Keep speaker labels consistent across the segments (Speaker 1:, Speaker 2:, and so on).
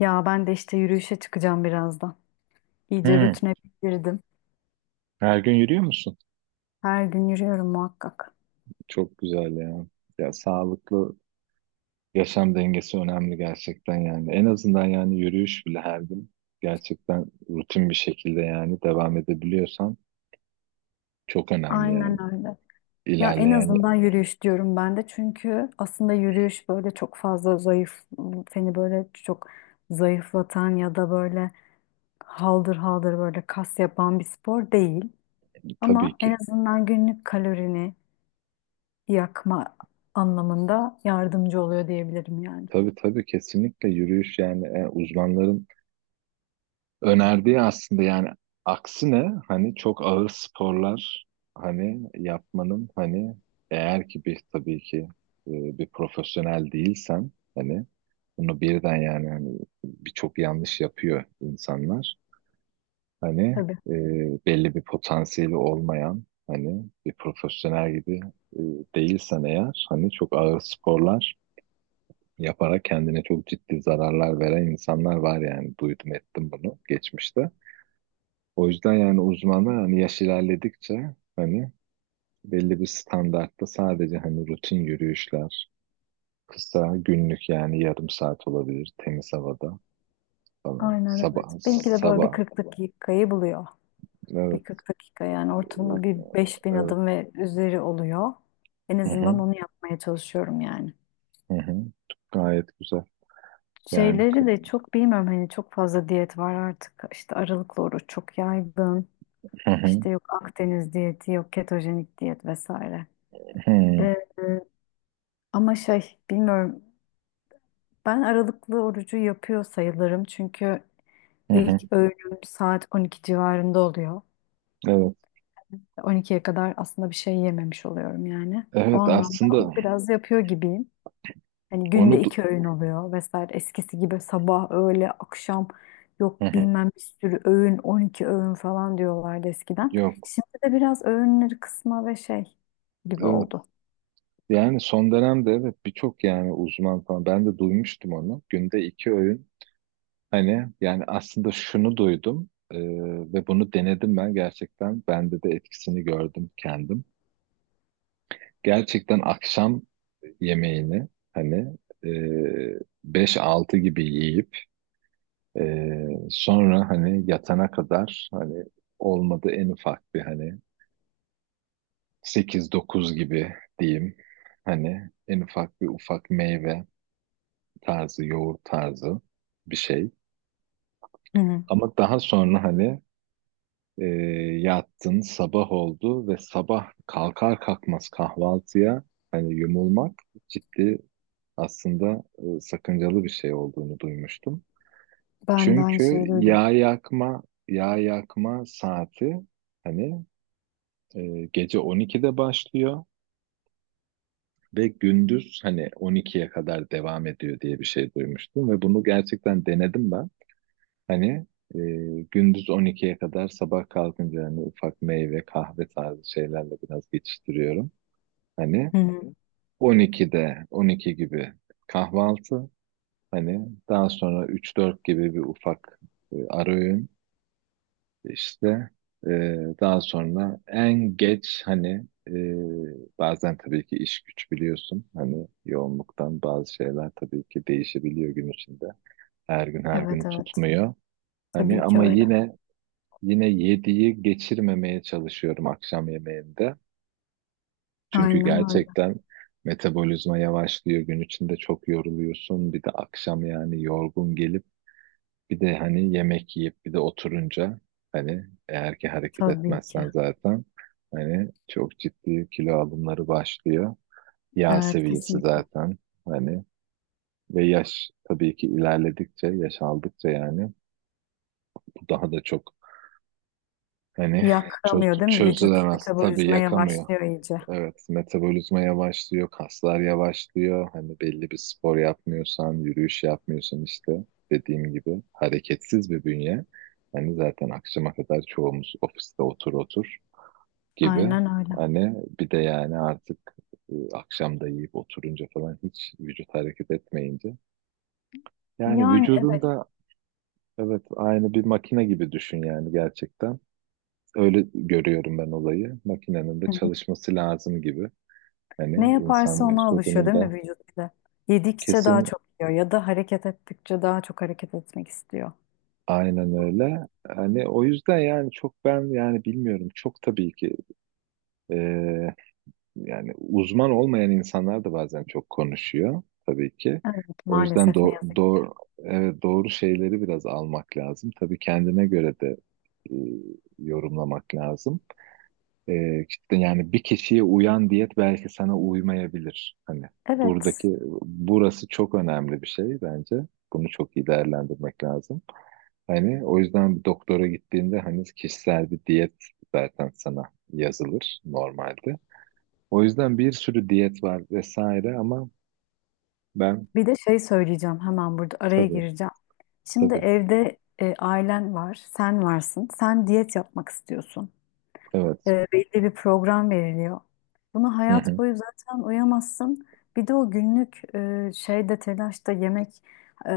Speaker 1: Ya ben de işte yürüyüşe çıkacağım birazdan. İyice
Speaker 2: Hı,
Speaker 1: rutine girdim.
Speaker 2: her gün yürüyor musun?
Speaker 1: Her gün yürüyorum muhakkak.
Speaker 2: Çok güzel ya. Ya sağlıklı yaşam dengesi önemli gerçekten yani. En azından yani yürüyüş bile her gün gerçekten rutin bir şekilde yani devam edebiliyorsan çok önemli
Speaker 1: Aynen
Speaker 2: yani.
Speaker 1: öyle. Ya en
Speaker 2: İlerleyen
Speaker 1: azından yürüyüş diyorum ben de çünkü aslında yürüyüş böyle çok fazla zayıf, seni böyle çok zayıflatan ya da böyle haldır haldır böyle kas yapan bir spor değil.
Speaker 2: tabii
Speaker 1: Ama en
Speaker 2: ki.
Speaker 1: azından günlük kalorini yakma anlamında yardımcı oluyor diyebilirim yani.
Speaker 2: Tabii tabii kesinlikle yürüyüş yani uzmanların önerdiği aslında yani aksine hani çok ağır sporlar hani yapmanın hani eğer ki bir tabii ki e, bir profesyonel değilsen hani bunu birden yani hani birçok yanlış yapıyor insanlar. Hani
Speaker 1: Tabii.
Speaker 2: e, belli bir potansiyeli olmayan hani bir profesyonel gibi e, değilsen eğer hani çok ağır sporlar yaparak kendine çok ciddi zararlar veren insanlar var yani duydum ettim bunu geçmişte. O yüzden yani uzmanlar hani yaş ilerledikçe hani belli bir standartta sadece hani rutin yürüyüşler, kısa günlük yani yarım saat olabilir temiz havada falan.
Speaker 1: Aynen,
Speaker 2: Sabah,
Speaker 1: evet. Benimki de böyle bir
Speaker 2: sabah.
Speaker 1: kırklık kayı buluyor.
Speaker 2: Evet,
Speaker 1: Bir 40 dakika yani ortalama bir 5.000
Speaker 2: evet.
Speaker 1: adım ve üzeri oluyor. En
Speaker 2: Hı
Speaker 1: azından
Speaker 2: hı,
Speaker 1: onu yapmaya çalışıyorum yani.
Speaker 2: hı hı. Gayet güzel. Yani
Speaker 1: Şeyleri de çok bilmiyorum hani çok fazla diyet var artık. İşte aralıklı oruç çok yaygın.
Speaker 2: hı hı,
Speaker 1: İşte yok Akdeniz diyeti, yok ketojenik diyet vesaire.
Speaker 2: hı
Speaker 1: Ee, ama şey bilmiyorum ben aralıklı orucu yapıyor sayılırım çünkü
Speaker 2: hı, hı.
Speaker 1: ilk öğünüm saat 12 civarında oluyor.
Speaker 2: Evet.
Speaker 1: 12'ye kadar aslında bir şey yememiş oluyorum yani. O
Speaker 2: Evet
Speaker 1: anlamda onu
Speaker 2: aslında
Speaker 1: biraz yapıyor gibiyim. Hani günde
Speaker 2: onu du-
Speaker 1: iki öğün oluyor vesaire. Eskisi gibi sabah, öğle, akşam yok
Speaker 2: hı hı.
Speaker 1: bilmem bir sürü öğün, 12 öğün falan diyorlardı eskiden.
Speaker 2: Yok.
Speaker 1: Şimdi de biraz öğünleri kısma ve şey gibi
Speaker 2: Evet.
Speaker 1: oldu.
Speaker 2: Yani son dönemde evet birçok yani uzman falan ben de duymuştum onu. Günde iki öğün hani yani aslında şunu duydum ve bunu denedim ben gerçekten. Bende de etkisini gördüm kendim. Gerçekten akşam yemeğini hani e, 5-6 gibi yiyip e, sonra hani yatana kadar hani olmadı en ufak bir hani sekiz dokuz gibi diyeyim. Hani en ufak bir ufak meyve tarzı, yoğurt tarzı bir şey.
Speaker 1: Hı hı.
Speaker 2: Ama daha sonra hani E, yattın, sabah oldu ve sabah kalkar kalkmaz kahvaltıya hani yumulmak ciddi aslında sakıncalı bir şey olduğunu duymuştum.
Speaker 1: Ben de aynı şeyi
Speaker 2: Çünkü
Speaker 1: duydum.
Speaker 2: yağ yakma saati hani gece 12'de başlıyor ve gündüz hani 12'ye kadar devam ediyor diye bir şey duymuştum ve bunu gerçekten denedim ben. Hani e, gündüz 12'ye kadar sabah kalkınca hani ufak meyve, kahve tarzı şeylerle biraz geçiştiriyorum. Hani 12'de 12 gibi kahvaltı. Hani daha sonra 3-4 gibi bir ufak ara öğün. İşte e, daha sonra en geç hani bazen tabii ki iş güç biliyorsun. Hani yoğunluktan bazı şeyler tabii ki değişebiliyor gün içinde. Her gün her
Speaker 1: Evet,
Speaker 2: günü
Speaker 1: evet.
Speaker 2: tutmuyor. Hani
Speaker 1: Tabii ki
Speaker 2: ama
Speaker 1: öyle.
Speaker 2: yine yediği geçirmemeye çalışıyorum akşam yemeğinde. Çünkü
Speaker 1: Aynen öyle.
Speaker 2: gerçekten metabolizma yavaşlıyor. Gün içinde çok yoruluyorsun. Bir de akşam yani yorgun gelip bir de hani yemek yiyip bir de oturunca hani eğer ki hareket
Speaker 1: Tabii ki.
Speaker 2: etmezsen zaten hani çok ciddi kilo alımları başlıyor. Yağ
Speaker 1: Evet,
Speaker 2: seviyesi
Speaker 1: kesinlikle.
Speaker 2: zaten hani ve yaş tabii ki ilerledikçe, yaş aldıkça yani bu daha da çok hani
Speaker 1: Yakamıyor değil mi? Vücut
Speaker 2: çözülemez tabii
Speaker 1: metabolizma
Speaker 2: yakamıyor.
Speaker 1: yavaşlıyor iyice.
Speaker 2: Evet, metabolizma yavaşlıyor, kaslar yavaşlıyor. Hani belli bir spor yapmıyorsan, yürüyüş yapmıyorsan işte dediğim gibi hareketsiz bir bünye. Hani zaten akşama kadar çoğumuz ofiste otur otur gibi.
Speaker 1: Aynen öyle.
Speaker 2: Hani bir de yani artık akşam da yiyip oturunca falan hiç vücut hareket etmeyince. Yani
Speaker 1: Yani
Speaker 2: vücudun
Speaker 1: evet.
Speaker 2: da evet aynı bir makine gibi düşün yani gerçekten. Öyle görüyorum ben olayı. Makinenin de çalışması lazım gibi.
Speaker 1: Ne
Speaker 2: Hani
Speaker 1: yaparsa
Speaker 2: insan
Speaker 1: ona alışıyor
Speaker 2: vücudunun
Speaker 1: değil mi
Speaker 2: da
Speaker 1: vücut bize? Yedikçe daha
Speaker 2: kesin
Speaker 1: çok yiyor ya da hareket ettikçe daha çok hareket etmek istiyor.
Speaker 2: aynen öyle. Hani o yüzden yani çok ben yani bilmiyorum çok tabii ki e, yani uzman olmayan insanlar da bazen çok konuşuyor tabii ki.
Speaker 1: Evet,
Speaker 2: O yüzden
Speaker 1: maalesef ne
Speaker 2: do
Speaker 1: yazık ki.
Speaker 2: do evet, doğru şeyleri biraz almak lazım. Tabii kendine göre de e, yorumlamak lazım. İşte yani bir kişiye uyan diyet belki sana uymayabilir. Hani
Speaker 1: Evet,
Speaker 2: buradaki burası çok önemli bir şey bence. Bunu çok iyi değerlendirmek lazım. Hani o yüzden bir doktora gittiğinde hani kişisel bir diyet zaten sana yazılır normalde. O yüzden bir sürü diyet var vesaire ama ben
Speaker 1: bir de şey söyleyeceğim, hemen burada araya
Speaker 2: tabii
Speaker 1: gireceğim. Şimdi
Speaker 2: tabii
Speaker 1: evde ailen var, sen varsın, sen diyet yapmak istiyorsun.
Speaker 2: evet.
Speaker 1: Belli bir program veriliyor. Bunu
Speaker 2: Hı
Speaker 1: hayat
Speaker 2: hı.
Speaker 1: boyu zaten uyamazsın. Bir de o günlük şeyde telaşta yemek, e,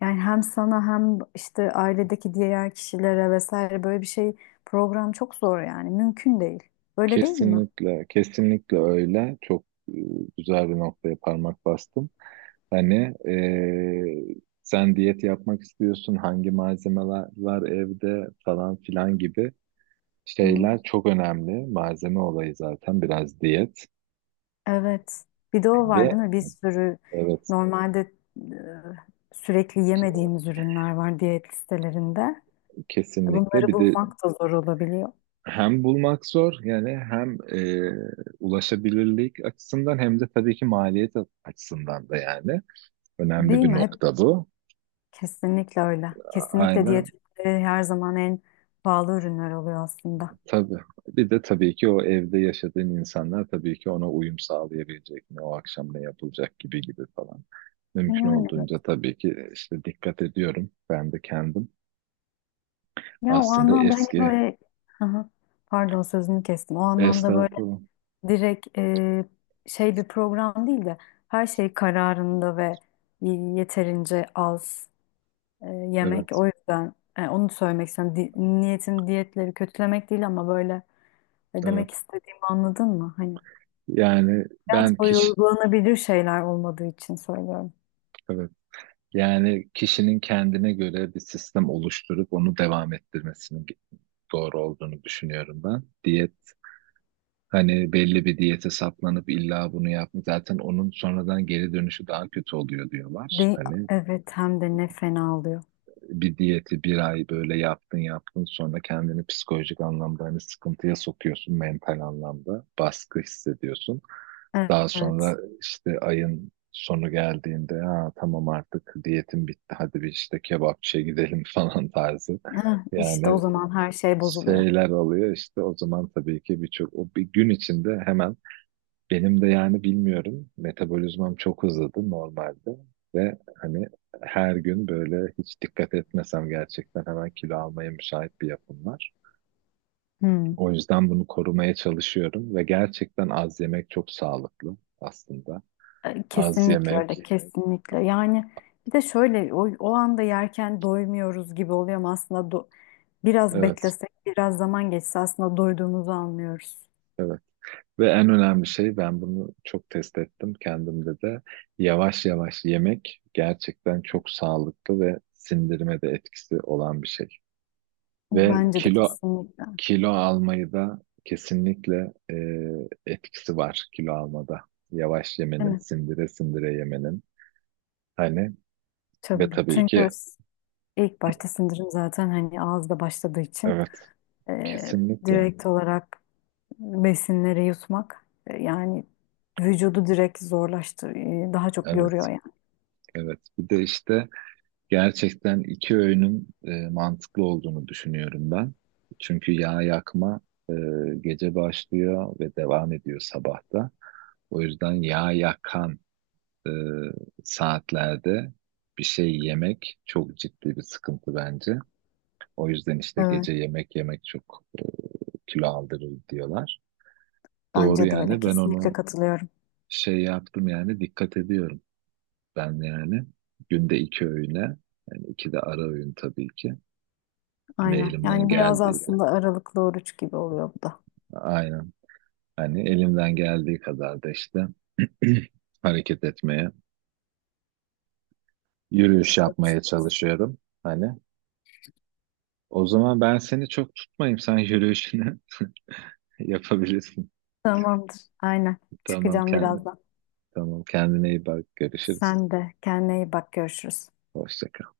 Speaker 1: yani hem sana hem işte ailedeki diğer kişilere vesaire böyle bir şey program çok zor, yani mümkün değil. Öyle değil mi?
Speaker 2: Kesinlikle kesinlikle öyle. Çok güzel bir noktaya parmak bastım. Hani sen diyet yapmak istiyorsun hangi malzemeler var evde falan filan gibi
Speaker 1: Hı hı.
Speaker 2: şeyler çok önemli. Malzeme olayı zaten biraz diyet
Speaker 1: Evet. Bir de o var
Speaker 2: ve
Speaker 1: değil mi? Bir sürü
Speaker 2: evet
Speaker 1: normalde sürekli yemediğimiz ürünler var diyet listelerinde.
Speaker 2: kesinlikle.
Speaker 1: Bunları
Speaker 2: Bir de
Speaker 1: bulmak da zor olabiliyor.
Speaker 2: hem bulmak zor yani hem ulaşabilirlik açısından hem de tabii ki maliyet açısından da yani önemli
Speaker 1: Değil
Speaker 2: bir
Speaker 1: mi?
Speaker 2: nokta bu.
Speaker 1: Kesinlikle öyle. Kesinlikle diyet
Speaker 2: Aynen
Speaker 1: ürünleri her zaman en pahalı ürünler oluyor aslında.
Speaker 2: tabii. Bir de tabii ki o evde yaşadığın insanlar tabii ki ona uyum sağlayabilecek mi, o akşam ne yapılacak gibi gibi falan. Mümkün
Speaker 1: Yani öyle.
Speaker 2: olduğunca tabii ki işte dikkat ediyorum. Ben de kendim
Speaker 1: Ya o
Speaker 2: aslında
Speaker 1: anlamda hani
Speaker 2: eski
Speaker 1: böyle Hı hı. Pardon, sözünü kestim. O anlamda böyle
Speaker 2: esnafım.
Speaker 1: direkt, şey bir program değil de her şey kararında ve yeterince az, yemek.
Speaker 2: Evet,
Speaker 1: O yüzden onu söylemek istiyorum. Niyetim diyetleri kötülemek değil ama böyle,
Speaker 2: evet.
Speaker 1: demek istediğimi anladın mı? Hani
Speaker 2: Yani ben
Speaker 1: hayat boyu
Speaker 2: kişi,
Speaker 1: uygulanabilir şeyler olmadığı için söylüyorum.
Speaker 2: evet. Yani kişinin kendine göre bir sistem oluşturup onu devam ettirmesinin doğru olduğunu düşünüyorum ben. Diyet hani belli bir diyete saplanıp illa bunu yapma zaten onun sonradan geri dönüşü daha kötü oluyor diyorlar.
Speaker 1: De
Speaker 2: Hani
Speaker 1: evet, hem de ne fena oluyor.
Speaker 2: bir diyeti bir ay böyle yaptın yaptın sonra kendini psikolojik anlamda hani sıkıntıya sokuyorsun mental anlamda baskı hissediyorsun. Daha sonra
Speaker 1: Evet.
Speaker 2: işte ayın sonu geldiğinde ha, tamam artık diyetim bitti hadi bir işte kebapçıya gidelim falan tarzı.
Speaker 1: Heh, işte o
Speaker 2: Yani
Speaker 1: zaman her şey bozuluyor.
Speaker 2: şeyler oluyor işte o zaman tabii ki birçok o bir gün içinde hemen benim de yani bilmiyorum metabolizmam çok hızlıydı normalde ve hani her gün böyle hiç dikkat etmesem gerçekten hemen kilo almaya müsait bir yapım var.
Speaker 1: Hmm.
Speaker 2: O yüzden bunu korumaya çalışıyorum ve gerçekten az yemek çok sağlıklı aslında. Az
Speaker 1: Kesinlikle
Speaker 2: yemek,
Speaker 1: öyle, kesinlikle. Yani bir de şöyle o anda yerken doymuyoruz gibi oluyor ama aslında biraz
Speaker 2: evet,
Speaker 1: beklesek, biraz zaman geçse aslında doyduğumuzu anlıyoruz.
Speaker 2: evet. Ve en önemli şey ben bunu çok test ettim kendimde de. Yavaş yavaş yemek gerçekten çok sağlıklı ve sindirime de etkisi olan bir şey. Ve
Speaker 1: Bence de
Speaker 2: kilo
Speaker 1: kesinlikle.
Speaker 2: kilo almayı da kesinlikle etkisi var kilo almada. Yavaş
Speaker 1: Değil
Speaker 2: yemenin,
Speaker 1: mi?
Speaker 2: sindire sindire yemenin. Hani ve
Speaker 1: Tabii.
Speaker 2: tabii ki
Speaker 1: Çünkü ilk başta sindirim zaten hani ağızda başladığı için,
Speaker 2: evet,
Speaker 1: e,
Speaker 2: kesinlikle.
Speaker 1: direkt olarak besinleri yutmak, yani vücudu direkt zorlaştır, daha çok
Speaker 2: Evet,
Speaker 1: yoruyor yani.
Speaker 2: evet. Bir de işte gerçekten iki öğünün mantıklı olduğunu düşünüyorum ben. Çünkü yağ yakma e, gece başlıyor ve devam ediyor sabahta. O yüzden yağ yakan e, saatlerde bir şey yemek çok ciddi bir sıkıntı bence. O yüzden işte
Speaker 1: Evet,
Speaker 2: gece yemek yemek çok kilo aldırır diyorlar. Doğru
Speaker 1: bence de öyle.
Speaker 2: yani ben
Speaker 1: Kesinlikle
Speaker 2: onu
Speaker 1: katılıyorum.
Speaker 2: şey yaptım yani dikkat ediyorum. Ben yani günde iki öğüne yani iki de ara öğün tabii ki. Ve
Speaker 1: Aynen.
Speaker 2: elimden
Speaker 1: Yani biraz
Speaker 2: geldiydi.
Speaker 1: aslında aralıklı oruç gibi oluyor bu da.
Speaker 2: Aynen. Hani elimden geldiği kadar da işte hareket etmeye, yürüyüş yapmaya çalışıyorum. Hani o zaman ben seni çok tutmayayım. Sen yürüyüşünü yapabilirsin.
Speaker 1: Tamamdır. Aynen.
Speaker 2: Tamam
Speaker 1: Çıkacağım
Speaker 2: kendi,
Speaker 1: birazdan.
Speaker 2: tamam kendine iyi bak. Görüşürüz.
Speaker 1: Sen de kendine iyi bak. Görüşürüz.
Speaker 2: Hoşça kal.